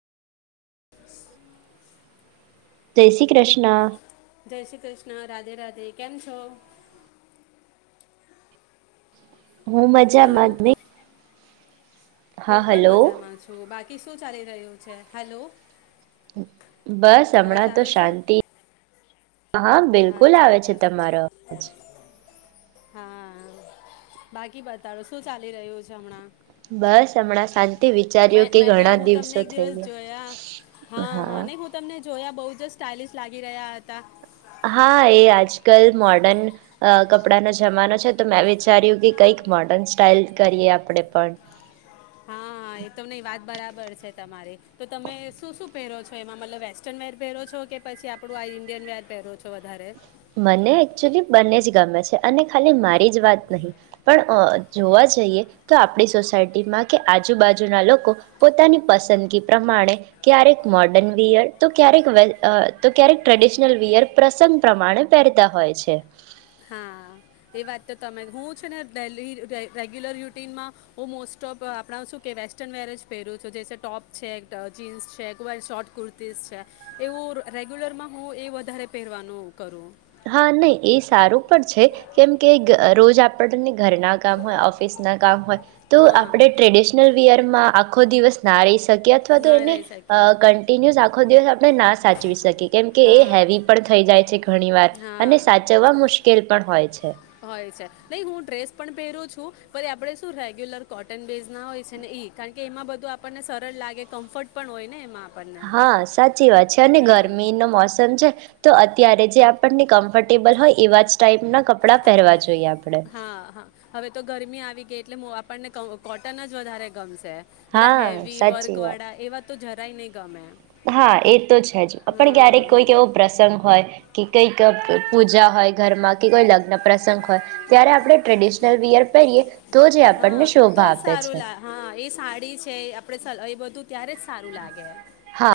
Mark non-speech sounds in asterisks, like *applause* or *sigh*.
*inaudible* જય શ્રી કૃષ્ણ. જય શ્રી કૃષ્ણ રાધે રાધે કેમ છો? હું હલો મજામાં દ્વિ હું પણ મજામાં છું બાકી શું ચાલી રહ્યું છે હલો હું બસ અવાજ હમણાં તો આવે છે શાંતિ હા બિલકુલ અચ્છા આવે છે અચ્છા તમારો અવાજ હા બાકી બતાડો શું ચાલી રહ્યું છે હમણાં બસ હમણાં સાં મે મેં તો હું તમને એક દિવસ ગયા જોયા હા હા નહી હું તમને જોયા બહુ જ સ્ટઇલિશ લાગી રહ્યા હતા હા એ આજકાલ મોર્ડન કપડાનો જમાનો છે તો મેં વિચાર્યું કે કંઈક મોર્ડર્ન સ્ટાાઈલ કરીએ આપણેે પણ બબર છે તમારી તો તમે શું શું પહેરો છો એમાં મતલબ વેસ્ટર્ન વેર પહેરો છો કે પછી આપડું આ ઇન્ડિયન વેર પહેરો છો વધારે મને એકચુલી બંને જ ગમે છે અને ખાલી મારી જ વાત નહીં પણ જોવા જઈએ તો આપણી સોસાયટીમાં કે આજુબાજુના લોકો પોતાની પસંદગી પ્રમાણે ક્યારેક મોર્ડર્ન વિયર તો ક્યારેક તો ક્યારેક ટ્રેડિશનલ વિયર પ્રસંગ પ્રમાણે પહેરતા હોય છે હા એ વાત તો તમે હું છે નેેલી રેગ્યુલર રુટીનમાં હું મોસ્ટ ઓફ આપણા શું કે વેસ્ટર્ન વેર જ પહેરું છું જેસે ટોપ છે જીન્સ છે કો શોર્ટ કુર્તીઝ છે એવું રેગ્યુલરમાં હું એ વધારે પહેરવાનું કરું હા નહી એ સારું પણ છે કેમ કે રોજ આપણને ઘરના કામ હોય ઓફિસના કામ હોય તો આપણે હા ટ્રેડિશનલ વયરમાં આખો દિવસ નારેસ કી અથવા તો ના એને રહી શકે કિન્યુ ખોદી આપણે ના સાચવી શકીએ કેમ કે એ હા હેવી પણ થઈ જાય છે ઘણીવાર અને હા સાચવવા મુશ્કેલ વાય છે હોય છે નહી હું ડ્રેસ પણ પહેરું છું ું આપણેે શું રેગ્યુલર કોટન બેઝ ના હોય છે ને ઈ કારણ કે એમાં બધું આપણને સરળ લાગે કમ્ફર્ટ પણ હોય ને એમાં આપણને હા સાચી વાત છે અને હમ ગરમી ન મોસમ છે તો ત્યારે જે આપણને કમ્ફર્ટેબલ હોય એવા જ ટાઈપના કપડાં પહેરવા જોઈએ આપણે હા હા હવે તો ગરમી આવી ગઈ એટલે આપને કોટન જ વધારે ગમશે બધા હા હેવી વર્ક સાચી વાત વાળા એવા તો જરાય નં ગમે હા, એ તો છે જ. પણ ક્યારેક કોઈક એવો હમ પ્રસંગ હોય કે કઈ ક પૂજા હોય ઘરમાં, કે કોઈ લ ગ્ન પ્રસંગ હોય ત્યારે આપણે ટ્રેડિશનલ વીયર પેરીએ તો જ એ આપણને હા તો શોભા જ આપે સારું છે. લા હા એ સાડી છે આપણે સલ- એ બધું ત્યારે જ સારું લાગે. હા